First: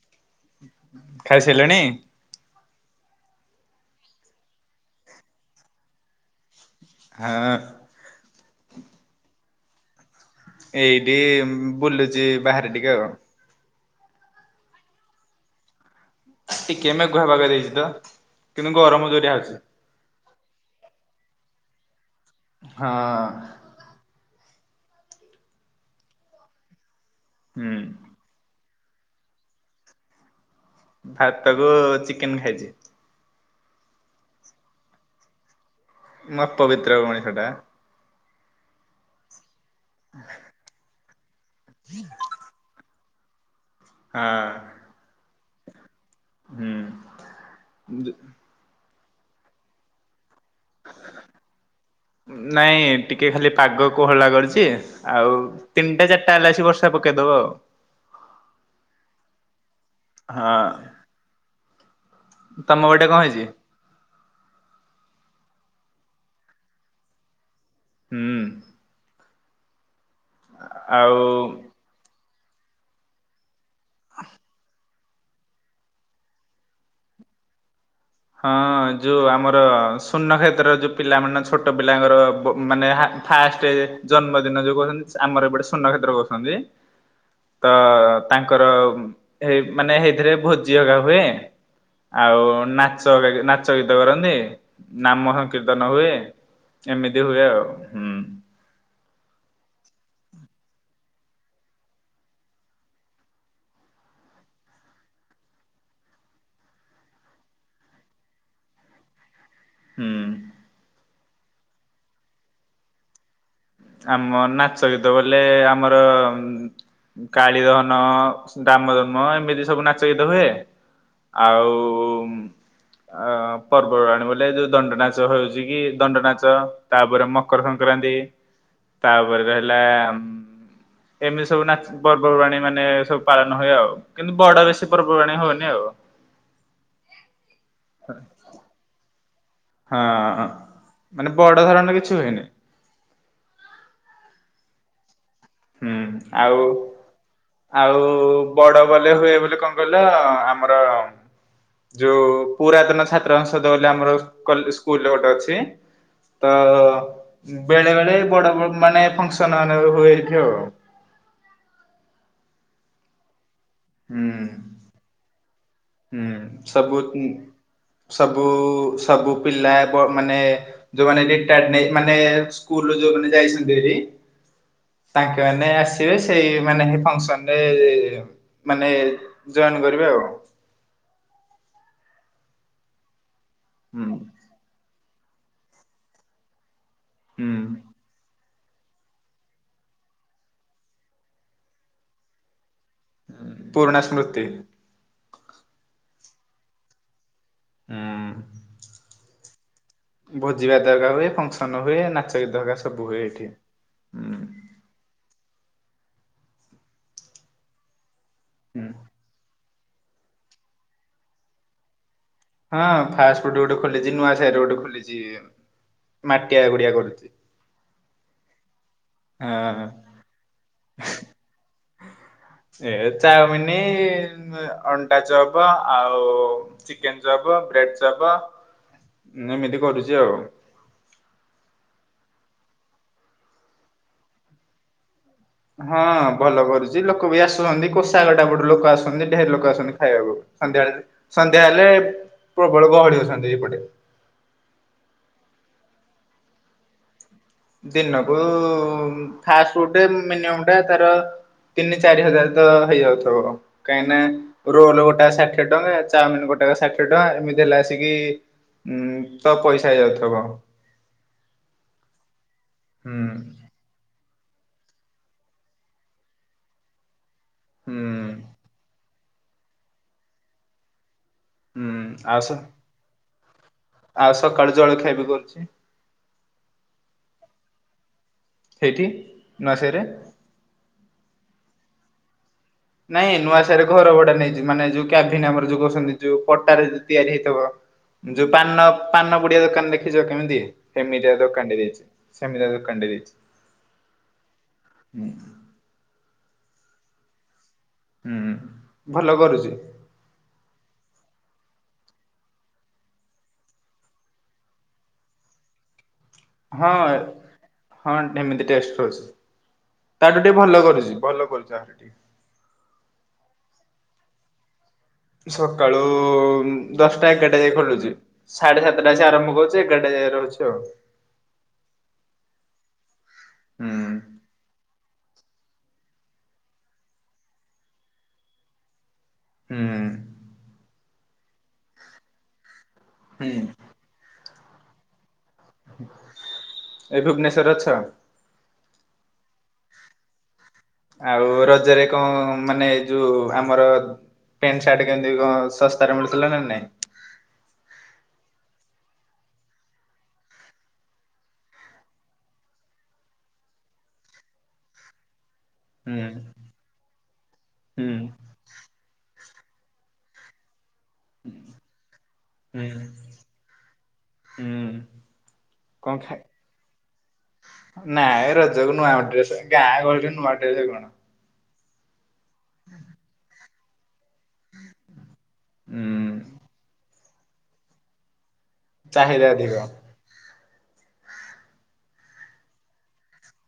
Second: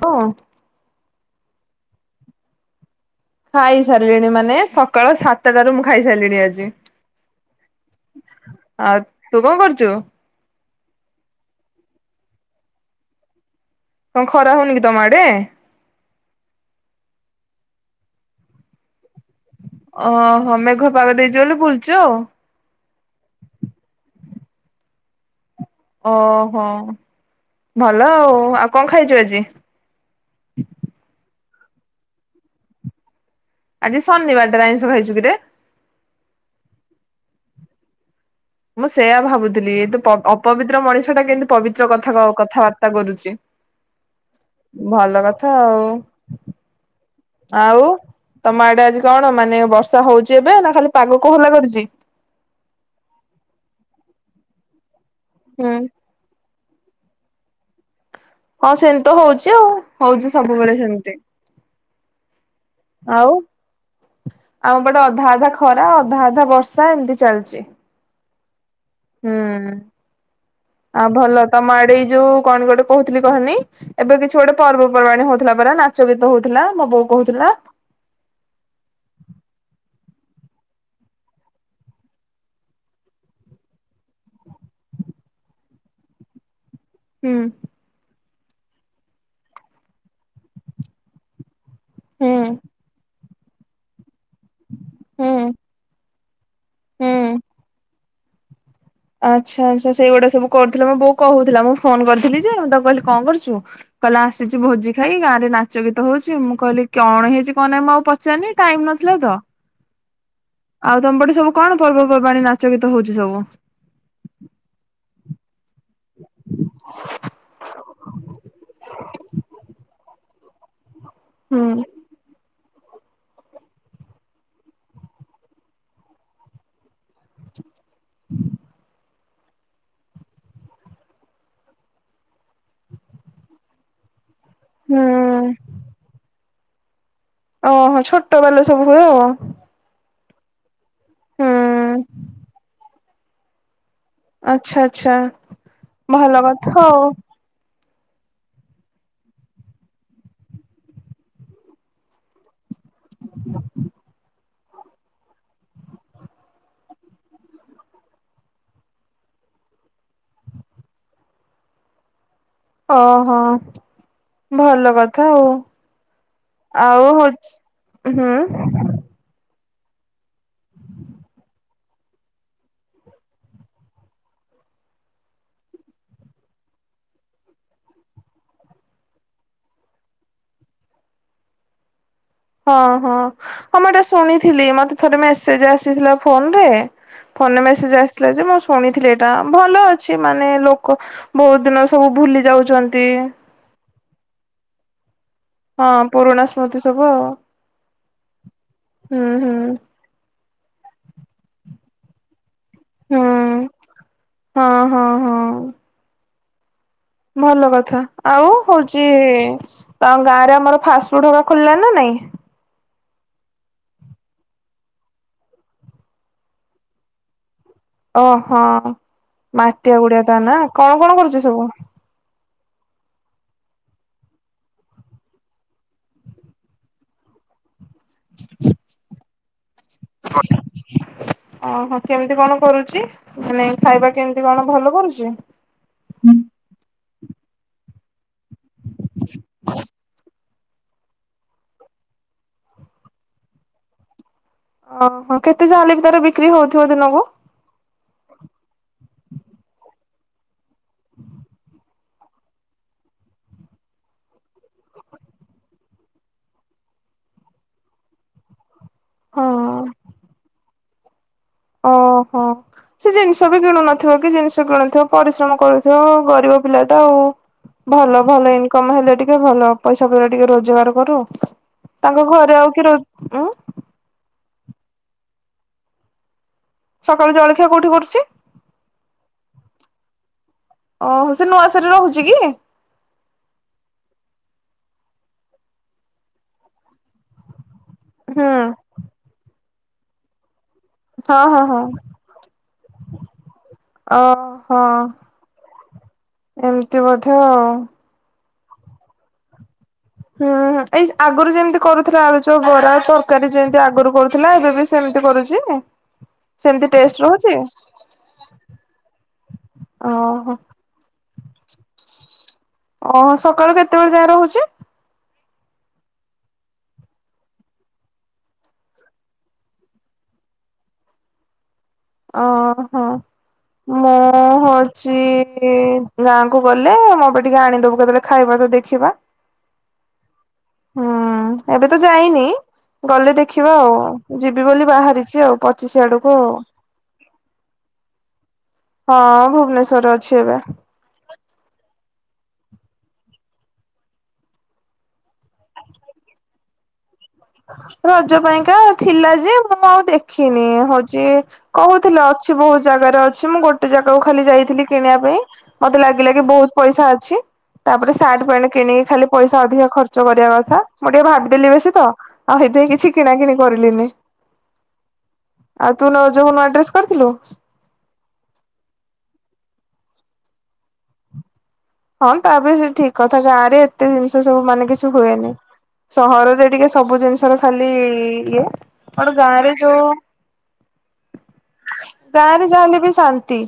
Hello. ଖାଇସାରିଲେଣି? ଖାଇ ସାରିଲିଣି ମାନେ ସକାଳ ସାତଟାରୁ ମୁଁ ଖାଇସାରିଲିଣି ଆଜି। ହଁ। ଆଉ ତୁ କଣ କରୁଚୁ? ଏଇଠି ବୁଲୁଚି ବାହାରେ ଟିକେ ଆଉ। କଣ ଖରା ହଉନି କି ତମ ଆଡେ? ଟିକେ ମେଘୁଆ ପାଗ ଦେଇଚି ତ କିନ୍ତୁ ଗରମ ଯୋରିଆ ହଉଚି। ଓ ହଁ ମେଘ ପାଗ ଦେଇଚି ବୋଲି ବୁଲୁଚୁ ଆଉ। ହଁ। ଓ ହୋ। ହୁଁ ଭଲ ଆଉ ଆଉ। କଣ ଖାଇଚୁ ଆଜି? ଭାତକୁ ଚିକେନ ଖାଇଛି। ଆଜି ଶନିବାରଟା ଆଇିଷ ଖାଇଛୁ କିରେ ମୁଁ ଅପବିତ୍ର ମଣିଷଟା ମୁଁ ସେଇୟା ଭାବୁଛିି ଥିଲ ଅପବିତ୍ର ମଣିଷ ଟା କିନ୍ତୁ ପବିତ୍ର କଥା କଥାବାର୍ତ୍ତା କରୁଛି। ହଁ ଚି ଭଲ କଥା ଆଉ। ହୁଁ। ଆଉ ତମଆଡେ ଆଜି? କଣ ମାନେ ବର୍ଷା ହଉଛି? ଯେବେ ନା ଖାଲି ପାଗ କୋହଲା କରିଛି। କୋହଳା କରିଛି ଆଉ ହୁଁ ତିନିଟା ଚାରିଟା ହେଲା ଆସ ବର୍ଷ ପକେଇଦବ ଆଉ। ହଁ ସେମିତି ତ ହଉଛି ଆଉ। ହଉଛି ହଁ ସବୁବେଳେ ସେମିତି। ତମ ଗୋଟେ କଣ ହେଇଛି ଅଧାଧା ଖରା ଅଧାଧା ବର୍ଷା ଏମିତି ଚାଲିଛି। ହୁଁ। ହୁଁ। ଆ ଭଲ ଆଉ ତମ ଆଡେଇ ଯୋଉ କଣ ଗୋଟେ କହୁଥିଲି କହନି ଏବେ କିଛି ଗୋଟେ ପର୍ବ ର୍ବାଣୀ ହଉଥିଲା ପରା ନାଚ ଗୀତ ହଉଥିଲା ମୋ ବୋଉ କହୁଥିଲା। ହଁ ଯୋଉ ଆମର ଶୂନ୍ୟକ୍ଷେତ୍ର ଯୋଉ ପିଲା ମାନ ଛୋଟ ପିଲାଙ୍କର ମାନେ ଫାଷ୍ଟ ଜନ୍ମଦିନ ଯୋଉ କହୁଛନ୍ତି ଆମର ଏ ଗୋଟେ ଶୂନ୍ୟକ୍ଷେତ୍ର କହୁଛନ୍ତି। ହୁଁ ତ ତାଙ୍କର ଏ ମାନେ ଏଇଥିରେ ଭୋଜି ଅଗା ହୁଏ। ହୁଁ ଆଉ ନାଚ ନାଚଗୀତ କରନ୍ତି ନାମ ହୁଁ ସଂକୀର୍ତ୍ତନ ହୁଏ। ଏମିତି ହୁଁ। ହୁଏ ଆଉ। ହୁଁ ଆଚ୍ଛା ଆଚ୍ଛା ସେଇଗୁଟା ସବୁ କରୁଥିଲେ ମୁ ବୋଉ କହୁଥିଲା ମୁଁ ଫୋନ କରିଥିଲି ଯେଁ ତ କହିଲି କଣ କରୁଛୁ କହିଲେ ଆସିଛି ଭୋଜି ଖାଇ ଗାଁ ରେ ନାଚ ଗୀତ ହଉଛି ମୁଁ କହିଲି କଣ ହେଇଛି କଣ ନାହିଁ ମୁଁ ଆଉ ପଚାରନି ଟାଇମ ନଥିଲା ତ। ହୁଁ। ଆଉ ତମପଟେ ସବୁ କଣ ପର୍ବପର୍ବାଣି ନାଚ ଗୀତ ହଉଛି ସବୁ। ଆମ ନାଚ ଗୀତ ବୋଲେ ଆ ଆମର କାଳିଦହନ ରାମ ଧନ୍ମ ଏମିତି ସବୁ ନାଚ ଗୀତ ହୁଏ। [inaudible] ହୁଁ ଆଉ ଅ ପର୍ବରୁ ଆଣ ବଲେ ଏ ଯୋଉ ଦଣ୍ଡନାଚ ହଉଛି କି ଦଣ୍ଡନାଚ ତାପରେ ମକର ସଂ ସଂକ୍ରାନ୍ତି ତାପରେ ରହିଲା ଏମିତି ସବୁ ନାଚ ପର୍ବପର୍ବାଣୀ ମାନେ ସବୁ ପାଳନ ହୁଏ ଆଉ। କିନ୍ତୁ ବଡା ବେଶୀ ପର୍ବପର୍ବାଣି ହୁଁ। ହୁନି ଆଉ। ଓହୋ ଛୋଟ ବାଲା ସବୁ ହୁଏ ଆଉ। ହଁ। ମାନେ ବଡ ଧରଣ ହୁଁ କିଛି ହୁଏନି। ଆଛା ଆଛା। ହୁଁ ଭଲ ଆଉ କଥା ହଉ। ଆଉ ବଡ ବଲେ ହୁଏ ବୋଲି କଣ କହିଲ ଆମର ଯୋଉ ପୁରାତନ ଛାତ୍ର ସଂଂସଦ ବୋଲି ଆମର ସ୍କୁଲ ଗୋଟେ ଅଛି ତ ବେଳେ ବେଳେ ବଡ ମାନେ ଫଙ୍କସନ ମାନେ ହୁଏ। ଦେଖ ଓହୋ। ଭଲ କଥା ହଉ। ହୁଁ ସବୁ ହୁଁ ସବୁ ସବୁ ପା ମାନେ ଯୋଉ ମାନଉ ଯାଇଛନ୍ତି ତାଙ୍କ ଆସିବେ ସୋନ କରେ ଆଉ ହଁ ହଁ। ଆଁ ମୁ ଏଟେ ହୁଁ ଶୁଣିଥିଲି ମତେ ଥରେ ମେସେଜ ଆସିଥିଲା ଫୋନ ରେ ଫୋନ ହୁଁ ମେସେଜ ଆସିଥିଲା ଯେ ଶୁଣିଥିଲି ଏଇଟା ଭଲ ଅଛି ମାନେ ଲୋକ ବହୁତ ଦିନ ସବୁ ଭୁଲି ଯାଉଛନ୍ତି। ପୂର୍ଣ ସ୍ମୃତି ହଁ ପୁରୁଣା ସ୍ମୃତି ସବୁ ଆଉ। ହୁଁ ହୁଁ ହୁଁ। ଭୋଜିବା ଦରକାର ହୁଏ ଫଙ୍କସନ ହୁଏ ନାଚ ଗୀତ ଦରକାର। ହୁଁ ହଁ ହଁ ହଁ। ଭଲ କଥା। ଆଉ ହୁଁ। ହଉଛି। ତ ଗାଁରେ ଆମର ଫାଷ୍ଟଫୁଡ ଖୋଲିଲା ନା ନାଇଁ ହଁ ଫାଷ୍ଟ ଫୁଡ ଗୋଟେ ଖୋଲିଛି ନୂଆ ସରେ ଗୋଟେ ଖୋଲିଛି ମାଟିଆ ଗୁଡିଆ କରୁଛି। ଓହୋ ହଁ ମାଟିଆ ଗୁଡିଆ ତ ନା କଣ କଣ କରୁଛି ସବୁ ଏ ଚାଉମିନ ଅଟା ଚବ ଆଉ ଚିକେନ୍ ଚାପ ବ୍ରେଡ ଦବ ଏମିତି ପଡୁଚି ଆଉ। କେମତି କଣ କରୁଚି ମାନେ ଖାଇବା କେମତି କଣ ଭଲ କରୁଚି? ହଁ ଭଲ କରୁଚି ଲୋକ ବି ଆସୁଚନ୍ତି। କ ଚାଗଟା ବଟୁରୁ ଲୋକ ଆସୁଚନ୍ତି। ଢେର ଲୋକ ଆସୁଚନ୍ତି ଖାଇବାକୁ। ସନ୍ଧ୍ୟାବେଳେ ସନ୍ଧ୍ୟା ହେଲେ ପ୍ରବଳ ଗହଳି ହଉଚନ୍ତି ଏପଟେ। ଓହୋ କେତେ ଚାହାଲେ ବି ତାର ବିକ୍ରି ହଉଥିବ ଦିନକୁ? ଦିନକୁ ଫାଷ୍ଟ ଫୁ ମିନିମ ଟା ତାର ତିନି ଚାରି ହଜାର ତ ହେଇଯାଉଥିବ। କାହିଁକିନା ରୋଲ ଗୋଟା ଷାଠିଏ ଟଙ୍କା ଚାଉମିନ ଗୋଟାକ ଷାଠିଏ ଟଙ୍କା ଏମିତି ହେଲେ ଆସିକି ଉଁ ତ ହଁ ପଇସା ହେଇଯାଉଥିବ। ଓହୋ। ସେ ଜିନିଷ ବି କିଣୁ ନଥିବ। ଜିନିଷ କିଣୁଥିବ ପରିଶ୍ରମ କରୁଥିବ ଗରିବ ପିଲା ଟା ଆଉ। ହୁଁ। ଭଲ ଭଲ ଇନକମ ହେଲେ ଟିକେ ଟିକେ ଭଲ ପଇସା ପତର ଟିକେ ରୋଜଗାର କରୁ। ହୁଁ ତାଙ୍କ ସ ଘରେ ଆଉ କିଏ ରହୁ ଉଁ ସକାଳୁ ଜଳଖିଆ ବି କରୁଚି। ସକାଳୁ ଜଳଖିଆ କୋଉଠି କରୁଚି? ସେଇଠି ନୁଆସାହିରେ। ଓହୋ ସେ ନୁଆସାହିରେ ରହୁଚି କି? ନାଇଁ ନୁଆସାହିରେ ଘର ଭଡା ନେଇଚି ମାନେ ଯଉ କ୍ୟାଭିନ୍ ଆମର ଯଉ କହୁଚନ୍ତି ଯୋଉ ପଟାରେ ତିଆରି ହେଇଥିବ। ହୁଁ ଯଉ ପାନ ପାନ ପ ପୁଡିଆ ଦୋକାନ ଦେଖିଚ କେମିତି? ସେମିତି ଆ ହଁ ହଁ ଦୋକାନ ଟେ ହଁ। ଦେଇଚି ସେମିତି ଆ ଦୋକାନ ଟେ ଦେଇଚି ଓହୋ ଉଁ। ତି ବୋଧେ ଆଉ। ହୁଁ ଭଲ କରୁଚି। ହୁଁ ହୁଁ ଏଇ ଆଗରୁ ଯେମିତି କରୁଥିଲା ଆଳୁଚପ, ବରା ତରକାରୀ ଯେମତି ଆଗରୁ କରୁଥିଲା ଏବେ ବି ସେମିତି କରୁଚି? ହଁ ହଁ ଏମିତି ଟେଷ୍ଟ ରହୁଚି। ତାଠୁ ଓହୋ ଟିକେ ଭଲ କରୁଚି ଭଲ ଭଲ ଚାହା ରେତି ଓହୋ ସକାଳୁ କେତେବେଳେ ଯାଏ ରହୁଚି? ସକାଳୁ ଦଶଟା ଏଗାରଟା ଯାଇ ଖୋଲୁଚି। ସାଢେ ସାତଟା ଆରମ୍ଭ କରୁଛି ଏଗାରଟା ଯାଇଏ ରହୁଚି ଆଉ। ଓ ହୋ। ହୁଁ ମୁଁ ହ ଚି ଗାଁ କୁ ଗଲେ ମୋ ପାଇଁ ଟିକେ ଆଣିଦବୁ କେତେବେଳେ ଖାଇବା ତ ଦେଖିବା। ହୁଁ। ହୁଁ। ଏବେ ତ ଯାଇନି ଗଲେ ହୁଁ ଦେଖିବା ଆଉ। ଯିବି ବୋଲି ବାହାରିଚି ଆଉ। ପଚିଶି ଆଡକୁ ଆଉ ଏ ଭୁବନେଶ୍ୱରେ ଅଛ? ହଁ ଭୁବନେଶ୍ୱରରେ ଅଛି ଏବେ। ଆଉ ରଜରେ କଣ ମାନେ ଯଉଁ ଆମର ପେଣ୍ଟ ସାର୍ଟ କେମିତି କଣ ଶସ୍ତାରେ ମିଳୁଥିଲା ନା ନାଇଁ? ରଜ ପାଇଁକା ଥିଲା ଯେ ମୁଁ ଆଉ ଦେଖିନି ହଉଛି କହୁଥିଲ ଅଛି ବହୁତ ଜାଗାରେ ଅଛି ମୁଁ ଗୋଟେ ଜାଗାକୁ ଖାଲି ଯାଇଥିଲି କିଣିବା ପାଇଁ ମତେ ହୁଁ ଲାଗିଲାଗି ବହୁତ ପଇସା ଅଛି ତାପରେ ହୁଁ ସାର୍ଟ ପ୍ୟାଣ୍ଟ କିଣିକି ଖାଲି ପଇସା ଅଧିକ ଖର୍ଚ୍ଚ କରିବା କଥା। ମୁଁ ଟିକେ ଭାବି ଦେଲି ବେଶି ତ ଆଉ ହୁଁ ସେଥିପାଇଁ କିଛି କିଣା କିିଣି କରିଲନି ହୁଁ ଆଉ ଯୋଉ ନୁଆ କରିଥିଲୁ? ନାହିଁ ରଜକୁ ନୂଆ ଡ୍ରେସ ଗାଁ ଗହଳିରେ ନୂଆ ଡ୍ରେସ କଣ ହଁ ତାପରେ ବି ସେ ଠିକ କଥା ଗାଁ ରେ ତେଇସ ସବୁ ମାନେ କିଛି ହୁଏନି ହୁଁ ସହରରେ ଟିକେ ସବୁ ଜିନିଷ ଧର ଖାଲି ଇଏ ଗୋଟେ ଚାହିଦା ଗାଁରେ ଅଧିକ ଯୋଉ ଗାଁରେ ଜା ହେଲିବି ଶାନ୍ତି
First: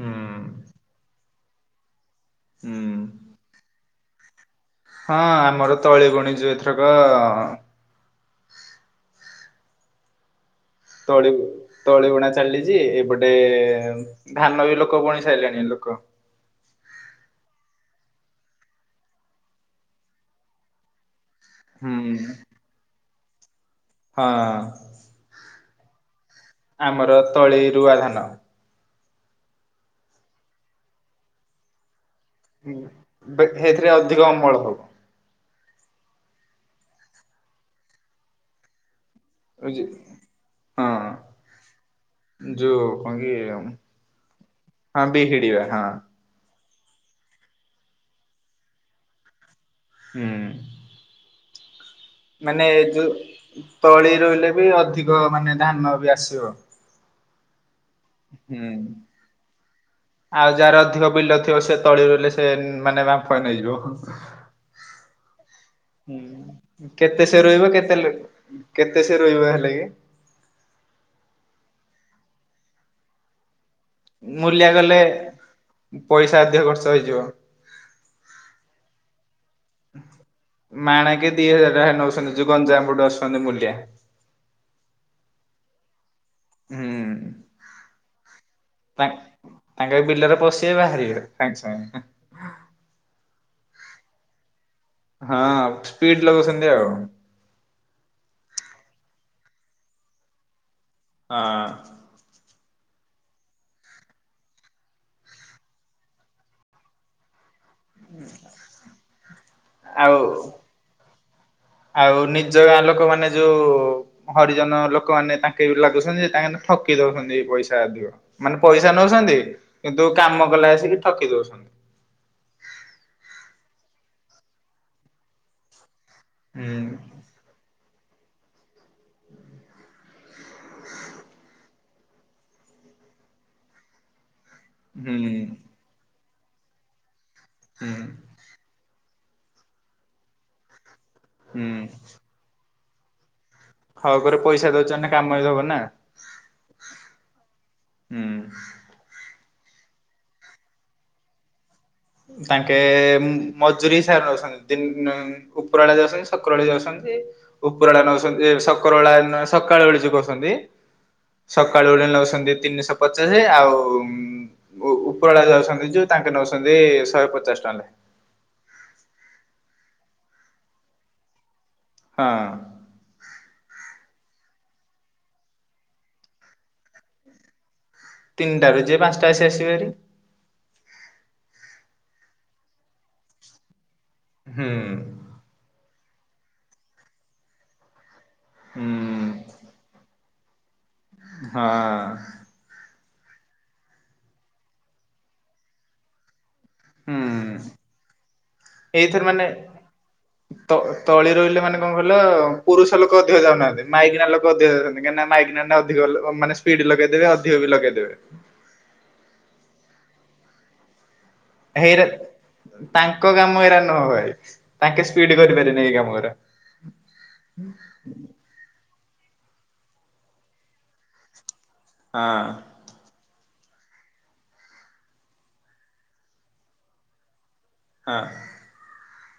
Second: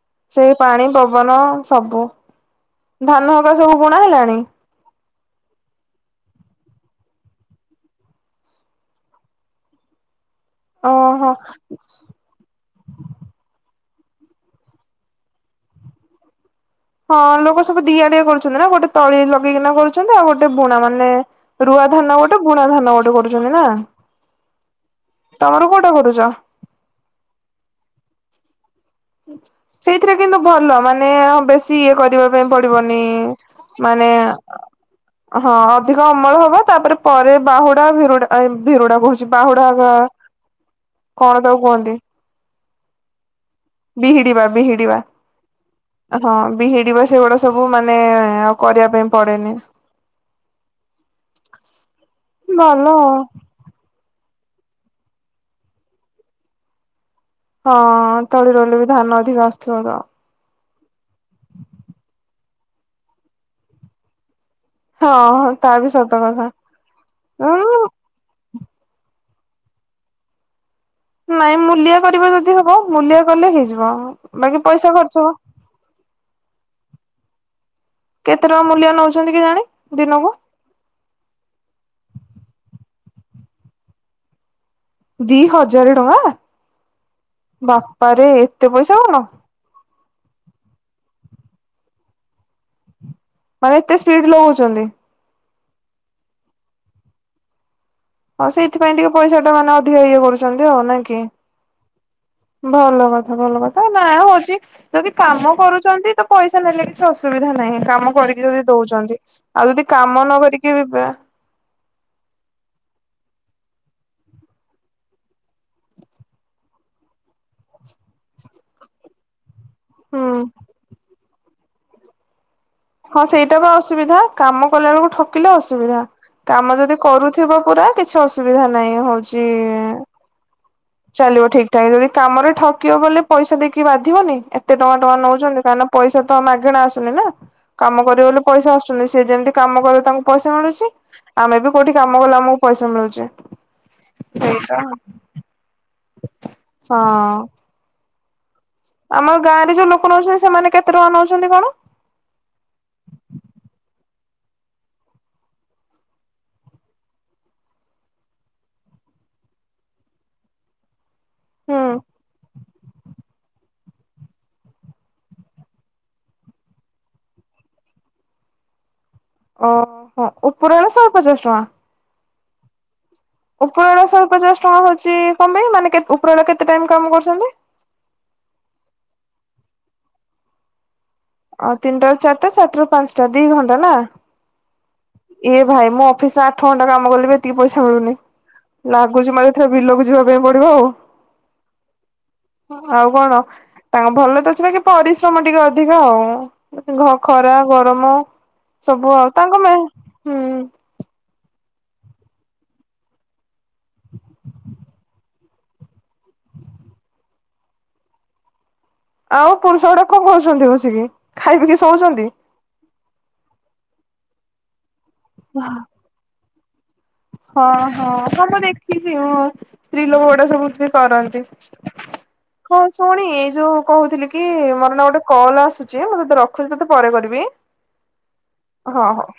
ହୁଁ ସେ ପାଣି ପବନ ସବୁ ହୁଁ ଧାନ ହବା ସବୁ ବୁଣା ହେଲାଣି ହଁ ଆମର ତଳି ବୁଣିଚୁ ଏଥରକ ଓହୋ ତଳି ତଳିବୁଣା ଚାଲିଛି ଏପଟେ ଧାନ ବି ଲୋକ ବୁଣି ସାରିଲାଣି ଲୋକ ହଁ ଲୋକ ସବୁ ଦିଆଡିଆ କରୁଛନ୍ତି ନା ଗୋଟେ ତଳି ଲଗେଇକିନା କରୁଛନ୍ତି ଆଉ ଗୋଟେ ବୁଣା ମାନେ ରୁଆ ହୁଁ ଧାନ ଗୋଟେ ବୁଣା ଧାନ ଗୋଟେ କରୁ ଜମି ନା ହଁ। ତମର କୋଉଟା କରୁଛ? ଆମର ତଳି ରୁଆ ଧାନ ସେଇଥିରେ କିନ୍ତୁ ଭଲ ମାନେ ବେଶୀ ଇଏ କରିବା। ପେଇଁ ପଡିବନି ସେଇଥିରେ ମାନେ ଅଧିକ ଅମଳ ହବ ହଁ ଅଧିକ ଅମଳ ହବ ତାପରେ ପରେ ବାହୁଡା ଭିରୁଡା ଉମ୍ ଭିରୁଡା କହୁଛି। ବାହୁଡା ଅଜଃ କଣ ତାକୁ କୁହନ୍ତି ହଁ ଯୋଉ କଂକି ବିହିଡିବା ବିହିଡିବା ହଁ ବିହିଡିବ ସେଗୁଡା ସବୁ ମାନେ ଆଉ କରିବା ପାଇଁ ପଡେନି ହୁଁ। ମାନେ ଭଲ ଯୋଉ ତଳି ରହିଲେ ବି ଅଧିକ ମାନେ ଧାନ ବି ଆସିବ ହଁ ତଳି ରହିଲେ ବି ହୁଁ ଧାନ ଅଧିକ ଆସୁଥିବ ତ ଆଉ ଯାହାର ଅଧିକ ବିଲ ଥିବ ସେ ତଳି ରହିଲେ ସେ ମାନେ ବାମ୍ଫ ନେଇଯିବ। ହଁ ତା ବି ସତ ହୁଁ କଥା କେତେ ସେ ରହିବ ଉଁ କେତେ କେତେ ସେ ରହିବ ହେଲା କି ନାଇଁ ମୁୂଲିଆ କରିବା ଯଦି ହବ ମୁୂଲିଆ କଲେ ହେଇଯିବ ବାକି ମୂଲିଆ ପଇସା କଲେ ଖର୍ଚ୍ଚ ହବ। ପଇସା ଅଧିକ ଖର୍ଚ୍ଚ ହେଇଯିବ କେତେ ଟଙ୍କା ମୂଲିଆ ନଉଛନ୍ତି କେଜାଣି ଦିନକୁ ମାଣେ କେ ଦି ହଜାର ଟଙ୍କା ନଉଛନ୍ତି ଯୋଉ ଗଞ୍ଜାମରୁ ଡ଼ସ କନ୍ତିମୂଲ୍ୟା ଦି ହଜାର ଟଙ୍କାହାଃ ବାପାରେ ଏତେ ପଇସା ତା କଣ ତାଙ୍କେ ବିଲରେ ପଶିବେ ବାହାରିବେ ସାଙ୍ଗ ସାଙ୍ଗ ହୂଂ ମାନେ ଏତେ ସ୍ପିଡ୍ ଲଗଉଛନ୍ତି ଆଉ ସ୍ପିଡ୍ ଲଗେଇଛନ୍ତି ଆଉ। ହଉ ସେଇଥିପାଇଁ ଟିକେ ପଇସା ଟା ମାନେ ଅଧିକ ଇଏ କରୁଛନ୍ତି। ଆଉ ନା କି? ହଁ। ଭଲ କଥା ଭଲ କଥା ନା ହଉଛି ଯଦି କାମ କରୁଛନ୍ତି ତ ପଇସା ନେଲେ କିଛି ଅସୁବିଧା ନାହିଁ। କାମ କରିକି ଯଦି ଦଉଛନ୍ତି ଆଉ ଯଦି କାମ ନ ଆଉ କରିକି ବା। ଆଉ ନିଜ ଗାଁ ଲୋକମାନେ ଯୋଉ ହରିଜନ ଲୋକମାନେ ତାଙ୍କେ ବୁ ଲାଗୁଛନ୍ତି ତାଙ୍କେ ଠକି ଦଉଛନ୍ତି ପଇସା ଅଧିକ ମାନେ ପଇସା ନଉଛନ୍ତି। କିନ୍ତ କାମ କଲେ ଆସିକି ଠକି ଦଉଛ ହଁ ସେଇଟା ବା ଅସୁବିଧା କାମ କଲା ବେଳକୁ ଠକିଲେ ଅସୁବିଧା। କାମ ହୁଁ ଯଦି କରୁଥିବ ପୁରା କି କିଛି ଅସୁବିଧା ନାହିଁ ହଉଛି ଚାଲିବ ଠିକ ଠାକ ଯଦି କାମରେ ଠକିବ ବୋଲି ପଇସା ଦେଇକି ବାଧିବନି ଏ କେତେ ଟଙ୍କା ଟଙ୍କା ହୁଁ ନଉଛନ୍ତି କାହିଁକିନା ପଇସା। ତ ମାଗେଣା ଆସୁନି ନା। ହୁଁ କାମ କରିବେ ବୋଲି ପଇସା ଆସୁଛନ୍ତିି। ଯେ ଯେମିତି କାମ କରିବ ତାଙ୍କୁ ପଇସା ମିଳୁଛି। ଆମେ ହୁଁ ବି କୋଉଠି କାମ କଲେ ଆମ ପଇସା ମିଳୁଚି। ହଉ ଘୋରେ ପଇସା ଦଉଛନ୍ତି କାମ ବି ଦବ ନା। ହଁ। ହୁଁ। ଆମ ଗାଁରେ ଯୋଉ ଲୋକ ନଉଛନ୍ତି ସେମାନେ କେତେ ଟଙ୍କା ନଉଛନ୍ତି କଣ। ତାଙ୍କେ ମଜୁୁରୀ ସାର। ଦିନ ଉପରବେଳା ଯାଉଛନ୍ତି ସକରଓଳି ଯାଉଛନ୍ତି ଉପରବେଳା ନଉଛନ୍ତି ସକରବେଳା ସକାଳ ବେଳି ଯେ କରୁଛନ୍ତି। ସକାଳୁ ହୁଁ ଉଠିଲେ ନଉସନ୍ତି। ତିନିଶହ ପଚାଶେ ଆଉ ଉ-ଉ-ଉପରବେଳା ଯାଉଛନ୍ତି ଯୋଉ ତାଙ୍କେ ନଉଛନ୍ତି। ଛି ଶହେ ପଚାଶ ଟଙ୍କ ଲେଖେ। ଓହୋ ଉପରବେଳା ଶହେ ପଚାଶ ଟଙ୍କା। ହଁ। ଉପରବେଳା ଶହେ ପଚାଶ ଟଙ୍କା ହଉଚି କଣ ପାଇଁ ମାନେ ଉପରବେଳା କେତେ ଟାଇମ କାମ କରୁଚନ୍ତି? ତିନିଟାରୁ ଯେ ପାଞ୍ଚଟା ଆସି ଆସିବେ ଭେରି। ଆଉ ତିନିଟାରୁ ଚାରିଟା ଚାରି ଟାରୁ ପାଞ୍ଚଟା ଦି ଘଣ୍ଟା ନା? ହୁଁ। ଏ ଭାଇ ମୋ ଅଫିସରେ ଆଠ ଘଣ୍ଟା କାମ କଲେ ବି ଏତିକି ପଇସା ମିଳୁନି। ହୁଁ ଲାଗୁଚି ମତେ ଏଥର ବିଲକୁ ଯିବା ପଡିବ ଆଉ। ହଁ। ଆଉ କଣ ତାଙ୍କ ଭଲ ତ ଅଛି ବାକି ପରିଶ୍ରମ ଟିକେ ଅଧିକ ଆଉ। ଖରା ହୁଁ ଗରମ ସବୁ ଏଇଥର ଆଉ ମାନେ ତାଙ୍କ ପାଇଁ। ତ ତଳି ରହିଲେ ମାନେ କଣ କହିଲ ପୁରୁଷ ଲୋକ ଅଧିକ ଯାଉନାହାନ୍ତି। ମାଇକିନା ଲୋକ ଅଧିକ ଯାଉନାହାନ୍ତି କାହିଁକିନା ମାଇକିନା ଅଧିକ ମାନେ ସ୍ପିଡ ଲଗେଇଦେବେ ଅଧିକ ବି ଲଗେଇଦେବେ। ଆଉ ପୁରୁଷ ଗୁଡା କଣ କରଚନ୍ତି ବସିକି? ଖାଇ ପି କିି ହେଇରା ଶୋଉଚନ୍ତି? ତାଙ୍କ କାମ ଏରା ନୁହଁ ଭାଇ। ତାଙ୍କେ ସ୍ପିଡ କରିପାରିବେନି ଏଇ କାମଗୁଡା। ହଁ ହଁ ହ ମୁଁ ଦେଖି ଚି। ସ୍ତ୍ରୀ ଲୋକ ଗୁଡା ଏ ସବୁ ବି କରନ୍ତି। ହଁ ହଁ ଶୁଣି ଯଉ କହୁଥିଲି କି ମୋର ନାଁ ଗୋଟେ କଲ ଆସୁଚି ମୁଁ ତୋତେ ରଖୁଚି ତତେ ପରେ କରିବି। ହଁ। ହଁ ହଁ।